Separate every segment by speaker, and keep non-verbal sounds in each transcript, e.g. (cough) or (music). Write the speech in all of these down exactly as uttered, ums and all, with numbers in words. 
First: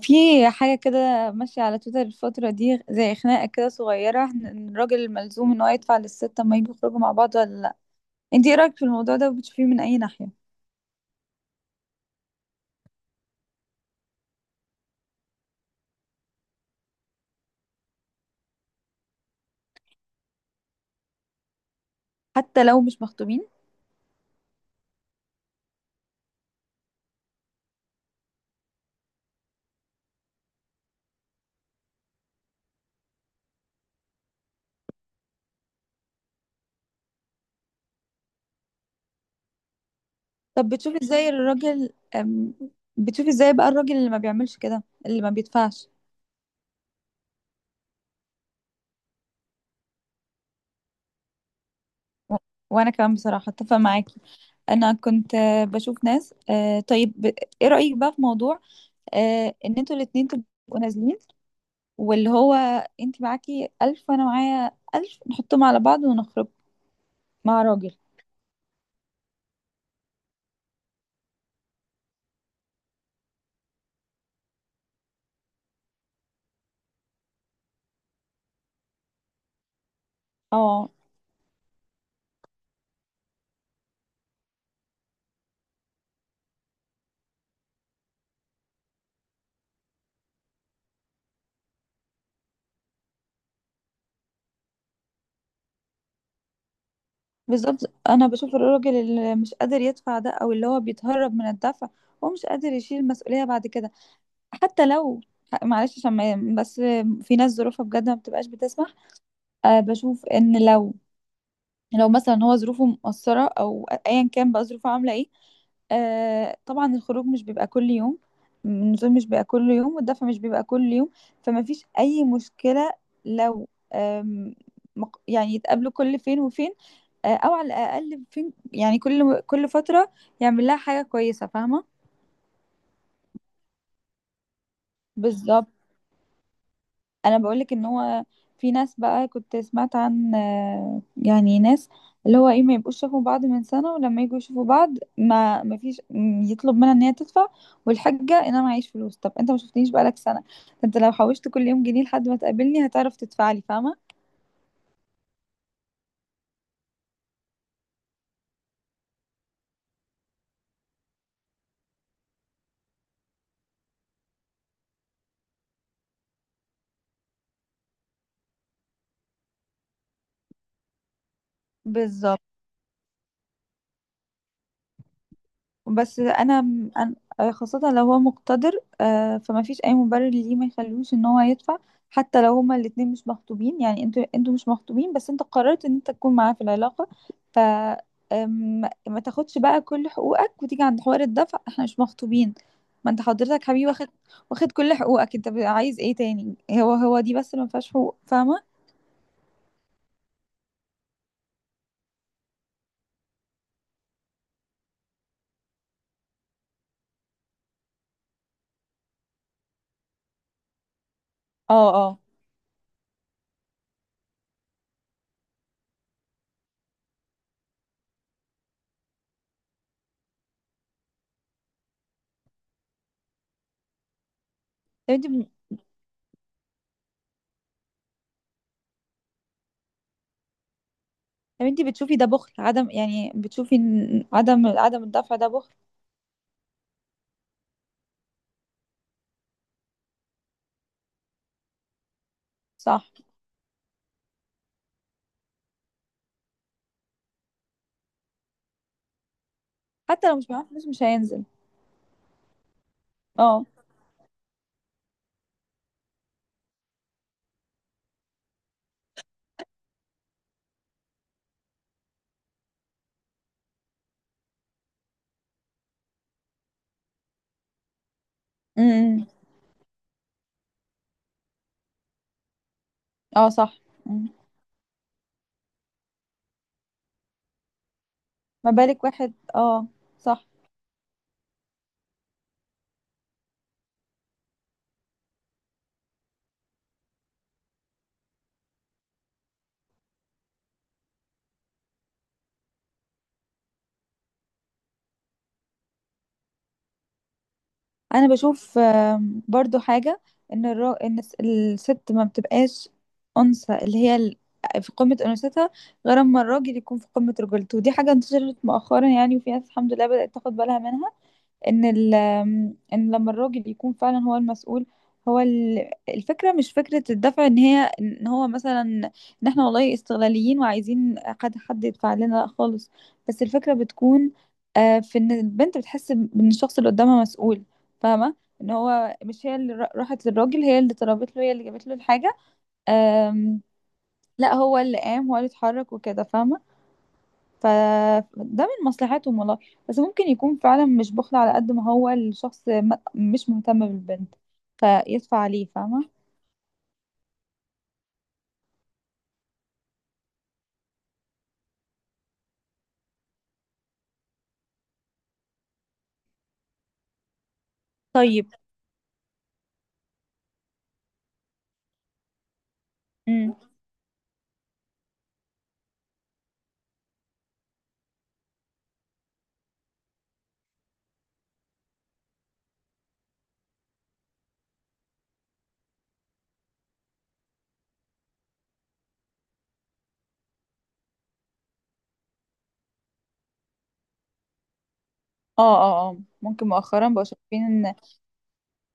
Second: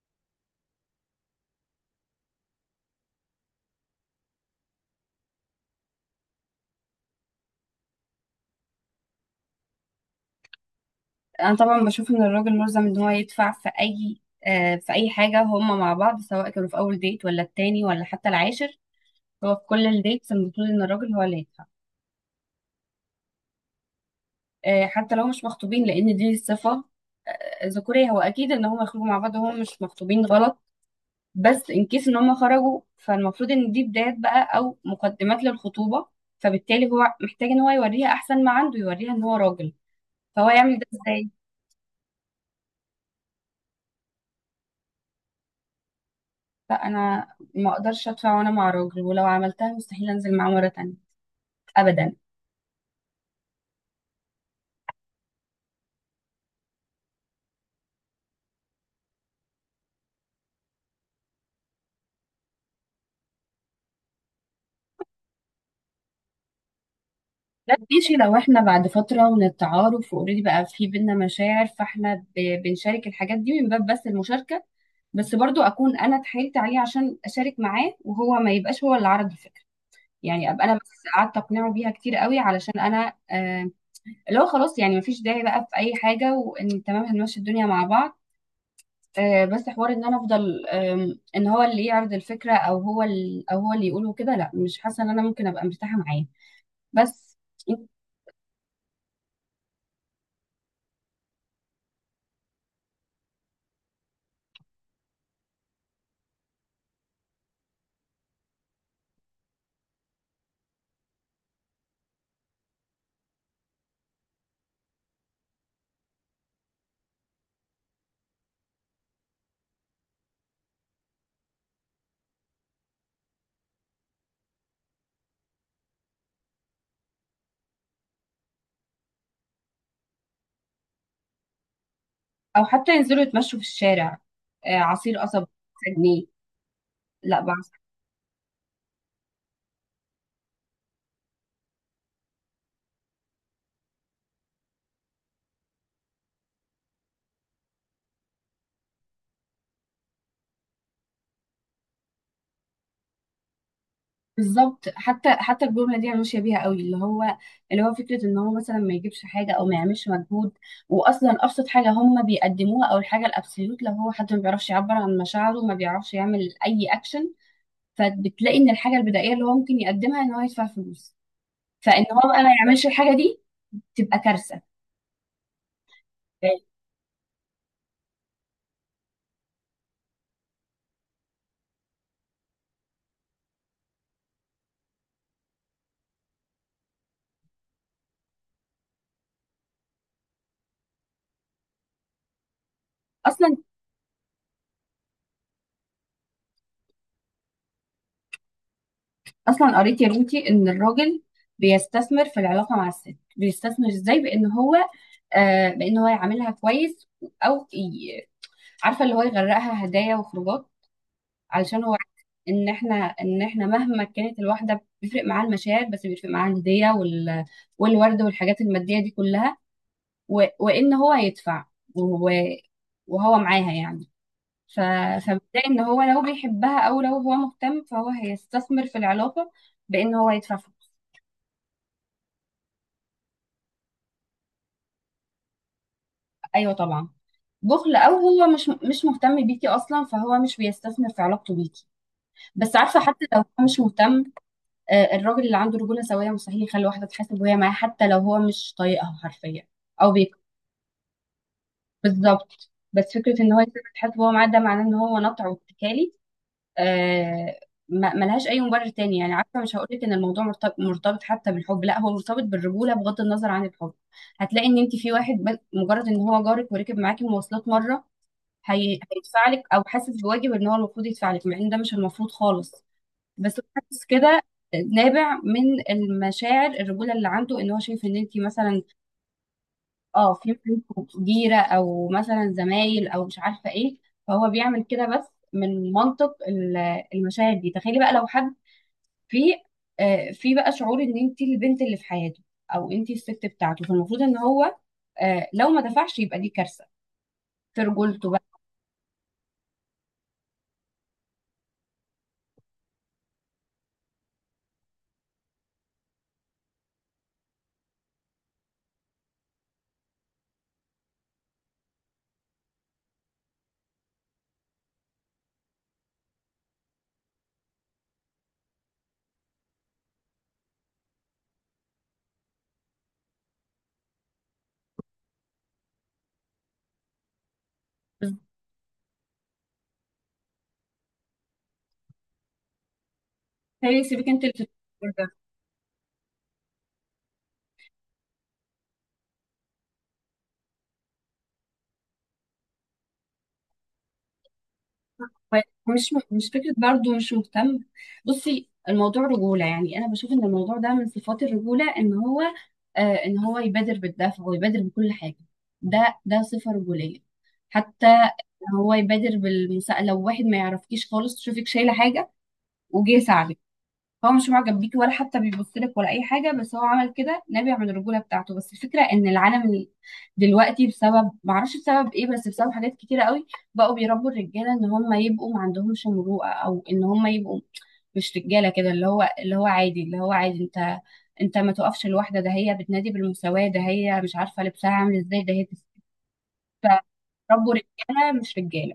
Speaker 1: في حاجة كده ماشية على تويتر الفترة دي، زي خناقة كده صغيرة، إن إن الراجل ملزوم ان هو يدفع للست اما يجوا يخرجوا مع بعض ولا لا. انتي ايه رأيك في الموضوع ده، وبتشوفيه من اي ناحية؟
Speaker 2: انا طبعا بشوف ان الراجل ملزم ان هو يدفع في اي آه، في اي حاجه، هما مع بعض سواء كانوا في اول ديت ولا التاني ولا حتى العاشر. هو في كل الديتس المفروض ان الراجل هو اللي يدفع.
Speaker 1: حتى لو مش مخطوبين؟
Speaker 2: آه، حتى لو مش مخطوبين، لان دي صفه آه، ذكوريه. هو اكيد ان هما يخرجوا مع بعض وهم مش مخطوبين غلط، بس ان كيس ان هما خرجوا فالمفروض ان دي بدايات بقى او مقدمات للخطوبه. فبالتالي هو محتاج ان هو يوريها احسن ما عنده، يوريها ان هو راجل. فهو
Speaker 1: طب
Speaker 2: يعمل ده
Speaker 1: بتشوفي ازاي
Speaker 2: ازاي؟
Speaker 1: الراجل أم، بتشوفي ازاي بقى الراجل اللي ما بيعملش كده، اللي ما بيدفعش؟
Speaker 2: لا، انا ما اقدرش ادفع وانا مع راجل، ولو عملتها مستحيل انزل معاه مره تانية ابدا.
Speaker 1: و- وانا كمان بصراحة اتفق معاكي. انا كنت، آه، بشوف ناس، آه، طيب. ب- ايه رأيك بقى في موضوع، آه، ان انتوا الاتنين تبقوا نازلين، واللي هو انت معاكي ألف وأنا معايا ألف نحطهم على بعض ونخرج مع
Speaker 2: لا
Speaker 1: راجل.
Speaker 2: ماشي، لو احنا بعد فتره من التعارف واوريدي بقى في بينا مشاعر فاحنا ب- بنشارك الحاجات دي من باب بس المشاركه. بس برضو اكون انا اتحايلت عليه عشان اشارك معاه، وهو ما يبقاش هو اللي عرض الفكره. يعني ابقى انا بس
Speaker 1: اه،
Speaker 2: قعدت اقنعه بيها كتير قوي علشان انا آه اللي هو خلاص، يعني مفيش داعي بقى في اي حاجه، وان تمام هنمشي الدنيا مع بعض. آه، بس حوار ان انا افضل آم، ان هو اللي يعرض الفكره او هو ال- او هو اللي يقوله كده. لا، مش حاسه ان انا ممكن ابقى مرتاحه معاه. بس.
Speaker 1: بالظبط. أنا بشوف الراجل اللي مش قادر يدفع ده، أو اللي هو بيتهرب من الدفع. هو مش قادر يشيل المسؤولية بعد كده. حتى لو، معلش عشان ما- بس، في ناس ظروفها بجد ما بتبقاش بتسمح. أه، بشوف إن لو لو مثلا هو ظروفه مقصرة، أو أيا كان بقى ظروفه عاملة ايه. آه، طبعا الخروج مش بيبقى كل يوم، النزول مش بيبقى كل يوم، والدفع مش بيبقى كل يوم. فما فيش أي مشكلة لو، آم، مق- يعني يتقابلوا كل فين وفين، آه، أو على الأقل فين، يعني كل كل فترة يعمل لها حاجة كويسة، فاهمة؟
Speaker 2: او حتى ينزلوا يتمشوا في الشارع، آه، عصير قصب
Speaker 1: بالظبط.
Speaker 2: جنيه.
Speaker 1: انا
Speaker 2: لا
Speaker 1: بقولك
Speaker 2: بعصر.
Speaker 1: ان هو، في ناس بقى كنت سمعت عن، آه، يعني ناس، اللي هو ايه، ما يبقوش شافوا بعض من سنة، ولما يجوا يشوفوا بعض ما ما فيش، م- يطلب منها ان هي تدفع. والحجة ان انا معيش فلوس، طب انت ما شفتنيش بقالك سنة؟ انت لو حوشت كل يوم جنيه، لحد ما تقابلني هتعرف تدفعلي، فاهمة؟
Speaker 2: بالظبط، حتى حتى الجمله دي انا ماشيه بيها قوي، اللي هو اللي هو فكره ان هو مثلا ما يجيبش حاجه او ما يعملش مجهود. واصلا ابسط حاجه هم بيقدموها او الحاجه الابسوليوت، لو هو حد ما بيعرفش يعبر عن مشاعره ما بيعرفش يعمل اي اكشن، فبتلاقي ان الحاجه البدائيه اللي هو ممكن يقدمها ان هو يدفع فلوس. فان هو
Speaker 1: بالظبط.
Speaker 2: بقى ما يعملش الحاجه دي تبقى كارثه
Speaker 1: بس انا
Speaker 2: يعني.
Speaker 1: أنا- آه، خاصة لو هو مقتدر. آه، فما فيش اي مبرر ليه ما يخلوش ان هو يدفع. حتى لو هما الاتنين مش مخطوبين، يعني انتوا انتوا مش مخطوبين، بس انت قررت ان انت تكون معاه في العلاقة. ف آم، ما تاخدش بقى كل حقوقك وتيجي عند حوار الدفع احنا مش مخطوبين. ما انت
Speaker 2: اصلا
Speaker 1: حضرتك حبيبي، واخد واخد كل حقوقك، انت بقى عايز ايه تاني؟ هو هو دي بس اللي ما فيهاش حقوق، فاهمة؟
Speaker 2: اصلا قريت يا بنتي ان الراجل بيستثمر في العلاقه مع الست. بيستثمر ازاي؟ بان هو آه بان هو يعاملها كويس، او ي- عارفه اللي هو يغرقها هدايا وخروجات، علشان هو
Speaker 1: اه، اه.
Speaker 2: عارف ان احنا ان احنا مهما كانت الواحده بيفرق معاها المشاعر، بس بيفرق معاها الهديه وال والورد والحاجات الماديه دي كلها، و... وان هو يدفع، و... وهو معاها يعني. ف...
Speaker 1: طب انت
Speaker 2: فبتلاقي ان هو لو بيحبها او لو هو مهتم فهو هيستثمر في العلاقه بان هو يدفع فلوس.
Speaker 1: طب انت بتشوفي ده بخل، عدم، يعني بتشوفي ان عدم عدم الدفع ده بخل؟
Speaker 2: ايوه طبعا. بخل، او هو مش مش مهتم بيكي اصلا فهو مش بيستثمر في علاقته بيكي. بس عارفه،
Speaker 1: صح.
Speaker 2: حتى لو هو مش مهتم، آه، الراجل اللي عنده رجوله سويه مستحيل يخلي واحده تحاسب وهي معاه، حتى لو هو مش طايقها حرفيا او
Speaker 1: حتى
Speaker 2: بيك.
Speaker 1: لو مش معاه فلوس مش هينزل.
Speaker 2: بالظبط، بس فكره ان هو
Speaker 1: اه.
Speaker 2: يسيبها تحاسب وهو معاه ده معناه ان هو نطع واتكالي. آه، ما- ملهاش اي مبرر تاني، يعني عارفه مش هقولك ان الموضوع مرتبط مرتبط حتى بالحب، لا هو مرتبط بالرجوله بغض النظر عن الحب. هتلاقي ان انت في واحد، بس- مجرد ان هو جارك وركب معاكي مواصلات مره، هي...
Speaker 1: امم.
Speaker 2: هيدفع لك، او حاسس بواجب ان هو المفروض يدفع لك، مع ان ده مش المفروض خالص.
Speaker 1: اه.
Speaker 2: بس هو
Speaker 1: صح.
Speaker 2: حاسس
Speaker 1: مم.
Speaker 2: كده، نابع من المشاعر الرجوله اللي عنده. ان هو شايف ان انت
Speaker 1: ما
Speaker 2: مثلا
Speaker 1: بالك واحد؟ اه.
Speaker 2: اه
Speaker 1: صح.
Speaker 2: في منكم جيرة او مثلا زمايل او مش عارفة ايه، فهو بيعمل كده بس من منطق ال- المشاعر دي. تخيلي بقى لو حد في آه، في بقى شعور ان انت البنت اللي في حياته او انت الست بتاعته، فالمفروض ان هو، آه، لو ما دفعش يبقى دي كارثة في
Speaker 1: انا
Speaker 2: رجولته بقى.
Speaker 1: بشوف، آم، برضو حاجة، ان الرا... ان الس- الست ما بتبقاش انثى، اللي هي ال- في قمة انوثتها، غير اما الراجل يكون في قمة رجولته. ودي حاجة انتشرت مؤخرا يعني، وفي ناس الحمد لله بدأت تاخد بالها منها. ان ال ان لما الراجل يكون فعلا هو المسؤول. هو ال- الفكره، مش فكره الدفع، ان هي ان هو مثلا، ان احنا والله استغلاليين وعايزين حد حد يدفع لنا، لا خالص. بس الفكره بتكون، آه، في ان البنت بتحس ان الشخص اللي قدامها مسؤول. فاهمه، ان هو مش هي اللي را- راحت للراجل، هي اللي طلبت له، هي اللي جابت له الحاجه. آم،
Speaker 2: تخيلي سيبك انت اللي
Speaker 1: لا،
Speaker 2: في
Speaker 1: هو اللي
Speaker 2: الرجولة.
Speaker 1: قام، هو اللي اتحرك وكده، فاهمه. فده من مصلحتهم والله. بس ممكن يكون فعلا مش بخل، على قد ما هو الشخص م- مش مهتم بالبنت، فيدفع عليه، فاهمة؟
Speaker 2: مش مش فكرة برضو مش مهتم. بصي، الموضوع رجولة يعني. أنا بشوف إن الموضوع ده من صفات الرجولة، إن هو آه إن هو يبادر بالدفع ويبادر بكل حاجة. ده ده صفة رجولية. حتى
Speaker 1: طيب.
Speaker 2: هو يبادر بالمساءلة، لو واحد ما يعرفكيش خالص تشوفك شايلة حاجة وجه يساعدك.
Speaker 1: امم.
Speaker 2: هو مش معجب بيكي ولا حتى بيبص لك ولا اي حاجه، بس هو عمل كده نابع من الرجوله بتاعته. بس الفكره ان العالم ال- دلوقتي بسبب معرفش بسبب ايه، بس بسبب حاجات كتيره قوي بقوا بيربوا الرجاله ان هم يبقوا ما عندهمش مروءه، او ان هم يبقوا مش رجاله. كده اللي هو، اللي هو عادي، اللي هو عادي انت انت ما تقفش لوحده، ده هي بتنادي بالمساواه، ده هي مش عارفه لبسها عامل ازاي، ده هي
Speaker 1: اه،
Speaker 2: تس-
Speaker 1: اه، اه، ممكن مؤخرا بقوا شايفين
Speaker 2: فربوا
Speaker 1: ان،
Speaker 2: رجاله مش رجاله.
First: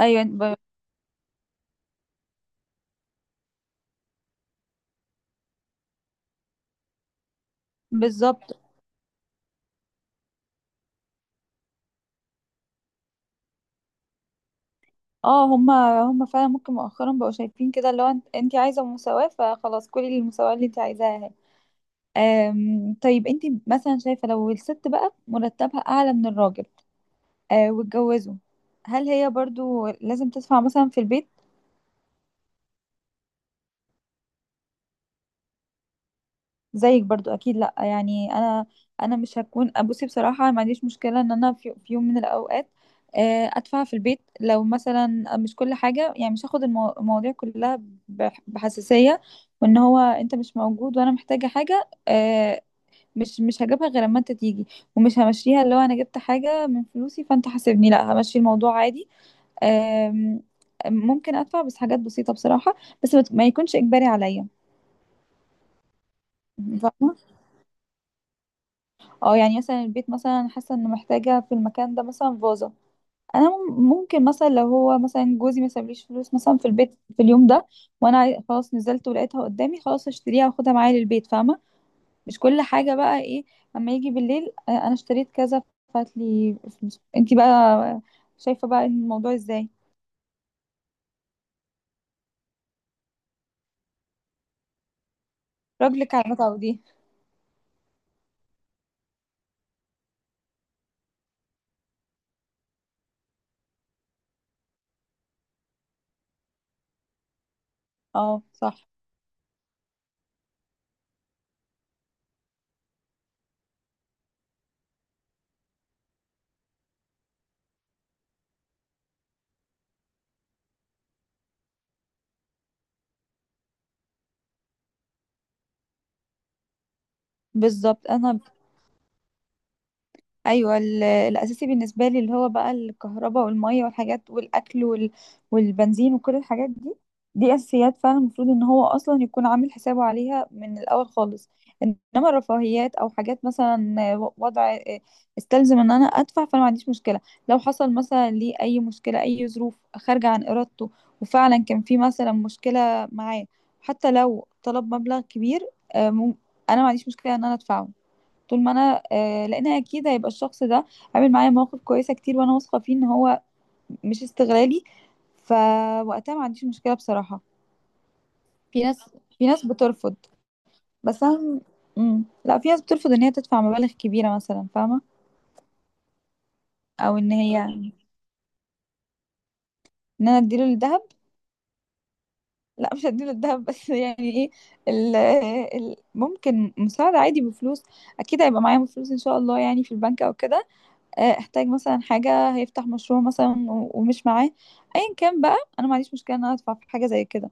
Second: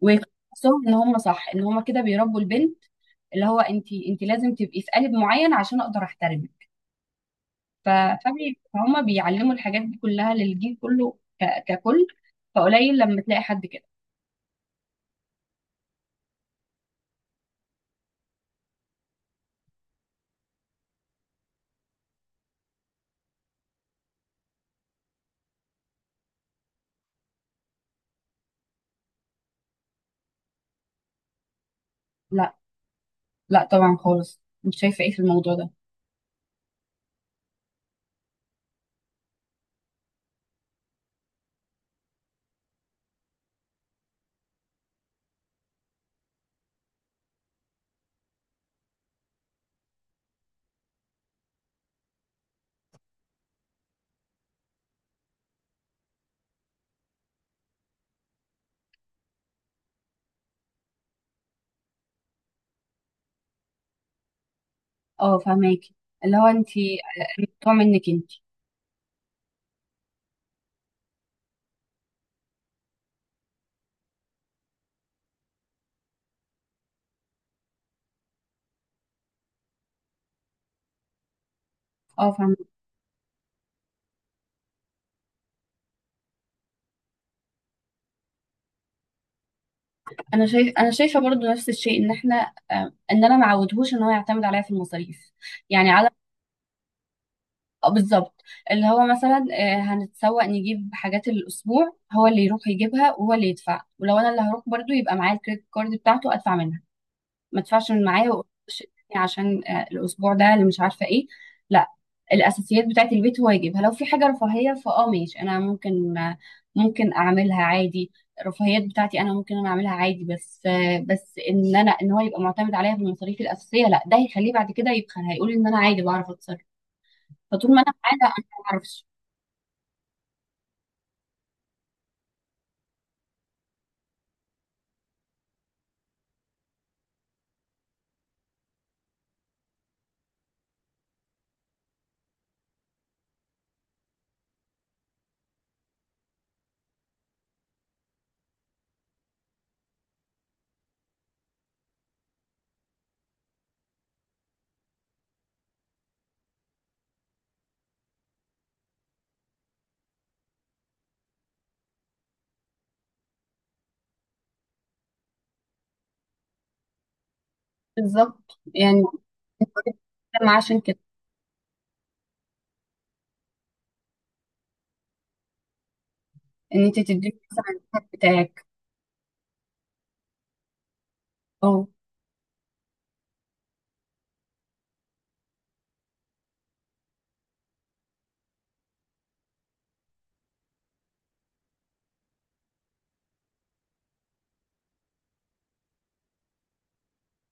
Speaker 1: ايوه. ب...
Speaker 2: وحسهم ان هم صح، ان هم كده بيربوا البنت اللي هو انت انت لازم تبقي في قالب معين عشان اقدر احترمك. ف-
Speaker 1: بالظبط.
Speaker 2: فبي- فهم بيعلموا الحاجات دي كلها للجيل كله ك- ككل. فقليل لما تلاقي حد كده.
Speaker 1: اه. هما هما فعلا ممكن مؤخرا بقوا شايفين كده، اللي هو انت انت عايزة مساواة، فخلاص كلي المساواة اللي انت عايزاها اهي. آم، طيب، انت مثلا شايفة لو الست بقى مرتبها اعلى من الراجل، آه واتجوزوا، هل هي برضو لازم تدفع مثلا في البيت؟
Speaker 2: لا لا طبعا خالص، مش شايفه ايه في الموضوع ده.
Speaker 1: زيك برضو اكيد لا، يعني انا انا مش هكون، بصي بصراحه، ما عنديش مشكله ان انا في, في يوم من الاوقات، آه، ادفع في البيت، لو مثلا مش كل حاجه يعني، مش هاخد المو- المواضيع كلها بح- بحساسيه. وان هو، انت مش موجود وانا محتاجه حاجه، آه، مش مش هجيبها غير اما انت تيجي. ومش همشيها اللي هو انا جبت حاجه من فلوسي فانت حاسبني، لا همشي الموضوع عادي. آم، ممكن ادفع بس حاجات بسيطه بصراحه. بس ما ما يكونش اجباري عليا،
Speaker 2: اه فهماكي، اللي هو انت،
Speaker 1: فاهمة؟
Speaker 2: الموضوع منك انت.
Speaker 1: اه. يعني مثلا البيت، مثلا حاسه انه محتاجه في المكان ده مثلا فازه، انا مم- ممكن مثلا، لو هو مثلا جوزي ما سابليش فلوس مثلا في البيت في اليوم ده، وانا عاي- خلاص نزلت ولقيتها قدامي، خلاص اشتريها واخدها معايا للبيت، فاهمه.
Speaker 2: اه
Speaker 1: مش
Speaker 2: فاهمة.
Speaker 1: كل حاجه بقى ايه. اما يجي بالليل، آه، انا اشتريت كذا، فات لي فلوس، انتي بقى شايفه بقى الموضوع ازاي؟
Speaker 2: انا شايف انا شايفه برضو نفس الشيء، ان احنا آه، ان انا ما عودهوش ان هو يعتمد عليا في المصاريف. يعني على
Speaker 1: رجلك على المتعه دي.
Speaker 2: آه، بالظبط. اللي هو مثلا آه، هنتسوق نجيب حاجات الاسبوع هو اللي يروح يجيبها وهو اللي يدفع، ولو انا اللي هروح برضو يبقى معايا الكريدت كارد بتاعته ادفع منها. ما ادفعش من معايا
Speaker 1: اه،
Speaker 2: وأقول معلش
Speaker 1: صح،
Speaker 2: اديني عشان آه، الاسبوع ده اللي مش عارفه ايه. لا، الاساسيات بتاعه البيت هو يجيبها، لو في حاجه رفاهيه فاه ماشي انا ممكن آه، ممكن اعملها عادي. الرفاهيات بتاعتي انا ممكن انا اعملها عادي، بس آه، بس ان انا ان هو يبقى معتمد عليا في المصاريف الاساسيه لا، ده هيخليه بعد كده يبخل، هيقول ان انا عادي بعرف اتصرف. فطول ما انا
Speaker 1: بالظبط.
Speaker 2: معاه لا،
Speaker 1: انا،
Speaker 2: انا ما اعرفش.
Speaker 1: ايوه ال- الاساسي بالنسبه لي، اللي هو بقى الكهرباء والميه والحاجات والاكل وال... والبنزين وكل الحاجات دي. دي اساسيات فعلا، المفروض ان هو اصلا يكون عامل حسابه عليها من الاول خالص. انما الرفاهيات، او حاجات مثلا وضع استلزم ان انا ادفع، فانا ما عنديش مشكله. لو حصل مثلا لي اي مشكله، اي ظروف خارجه عن ارادته، وفعلا كان في مثلا مشكله معاه، حتى لو طلب مبلغ كبير، آه، مم- انا ما عنديش مشكله ان انا ادفعه. طول ما انا، آه لان اكيد هيبقى الشخص ده عامل معايا مواقف كويسه كتير، وانا واثقه فيه ان هو مش استغلالي. فوقتها ما عنديش مشكله بصراحه.
Speaker 2: بالظبط
Speaker 1: في ناس
Speaker 2: يعني،
Speaker 1: في ناس بترفض.
Speaker 2: ما عشان كده،
Speaker 1: بس انا، مم. لا، في ناس بترفض ان هي تدفع مبالغ كبيره مثلا، فاهمه.
Speaker 2: ان انت
Speaker 1: او ان
Speaker 2: تديله
Speaker 1: هي
Speaker 2: مثلا
Speaker 1: ان
Speaker 2: الحق بتاعك.
Speaker 1: انا اديله الذهب.
Speaker 2: اه،
Speaker 1: لا، مش هديله الذهب (laughs) بس يعني ايه، ال ال ممكن مساعده عادي بفلوس. اكيد هيبقى معايا فلوس ان شاء الله، يعني في البنك او كده. آه، احتاج مثلا حاجة، هيفتح مشروع مثلا و- ومش معاه، ايا كان بقى، انا ما عنديش مشكلة ان انا ادفع في حاجة زي كده.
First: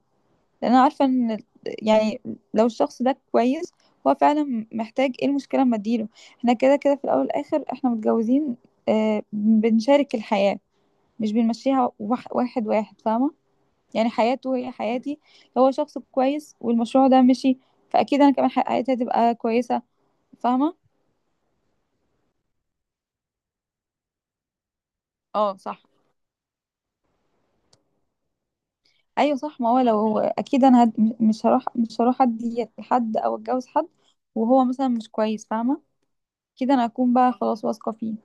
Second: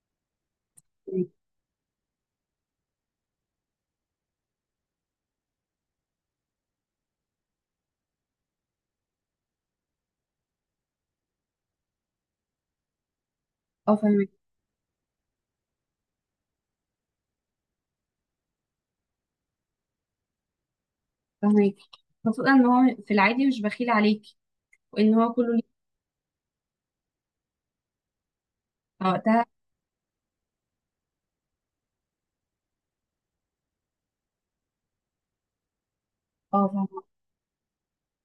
Speaker 1: لان انا عارفة ان ال- يعني، لو الشخص ده كويس، هو فعلا محتاج، ايه المشكلة اما اديله؟ احنا كده كده في الاول والاخر احنا متجوزين، آه، بنشارك الحياة، مش بنمشيها وح- واحد واحد، فاهمة؟
Speaker 2: اه،
Speaker 1: يعني
Speaker 2: فاهمك،
Speaker 1: حياته هي حياتي، لو هو شخص كويس والمشروع ده مشي، فاكيد انا كمان حياتي هتبقى كويسة، فاهمة؟
Speaker 2: فاهمك. خصوصا ان هو في العادي مش بخيل عليكي وان هو كله
Speaker 1: اه،
Speaker 2: ليه
Speaker 1: صح. ايوه
Speaker 2: وقتها.
Speaker 1: صح. ما هو لو، اكيد انا هد... مش هروح مش هروح ادي لحد او اتجوز حد وهو مثلا مش كويس، فاهمه.
Speaker 2: اه
Speaker 1: كده انا
Speaker 2: فاهمة.
Speaker 1: اكون بقى خلاص واثقه فيه.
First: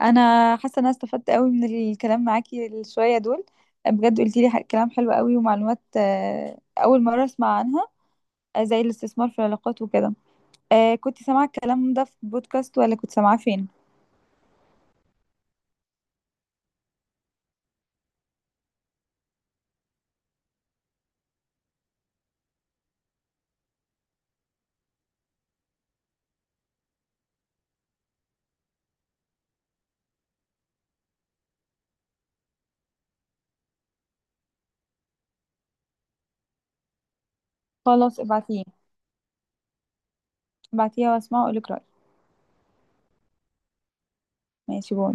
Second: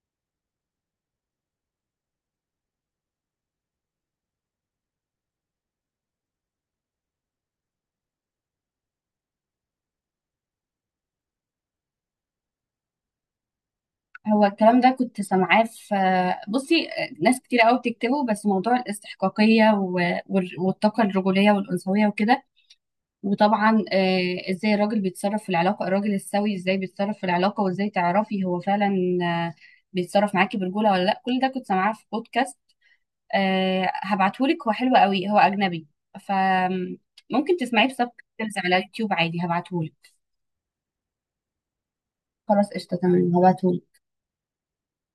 Speaker 1: انا حاسه ان انا استفدت قوي من الكلام معاكي الشويه دول. بجد قلتي لي ح- كلام حلو قوي، ومعلومات آه، اول مره اسمع عنها، آه، زي الاستثمار في العلاقات وكده. آه، كنت سامعه الكلام ده في بودكاست، ولا كنت سامعاه فين؟
Speaker 2: هو الكلام ده كنت سامعاه في. بصي، ناس كتير قوي بتكتبه، بس موضوع الاستحقاقية و- وال- والطاقة الرجولية والأنثوية وكده. وطبعا آه، ازاي الراجل بيتصرف في العلاقة، الراجل السوي ازاي بيتصرف في العلاقة، وازاي تعرفي هو فعلا آه، بيتصرف معاكي برجولة ولا لا. كل ده كنت سامعاه في بودكاست. آه، هبعتهولك، هو حلو قوي، هو أجنبي فممكن تسمعيه بسب
Speaker 1: خلاص،
Speaker 2: تايتلز
Speaker 1: ابعتيه،
Speaker 2: على يوتيوب عادي، هبعتهولك.
Speaker 1: ابعتيها واسمعه واقولك رايي.
Speaker 2: خلاص قشطة تمام، هبعتهولك.
Speaker 1: ماشي، باي.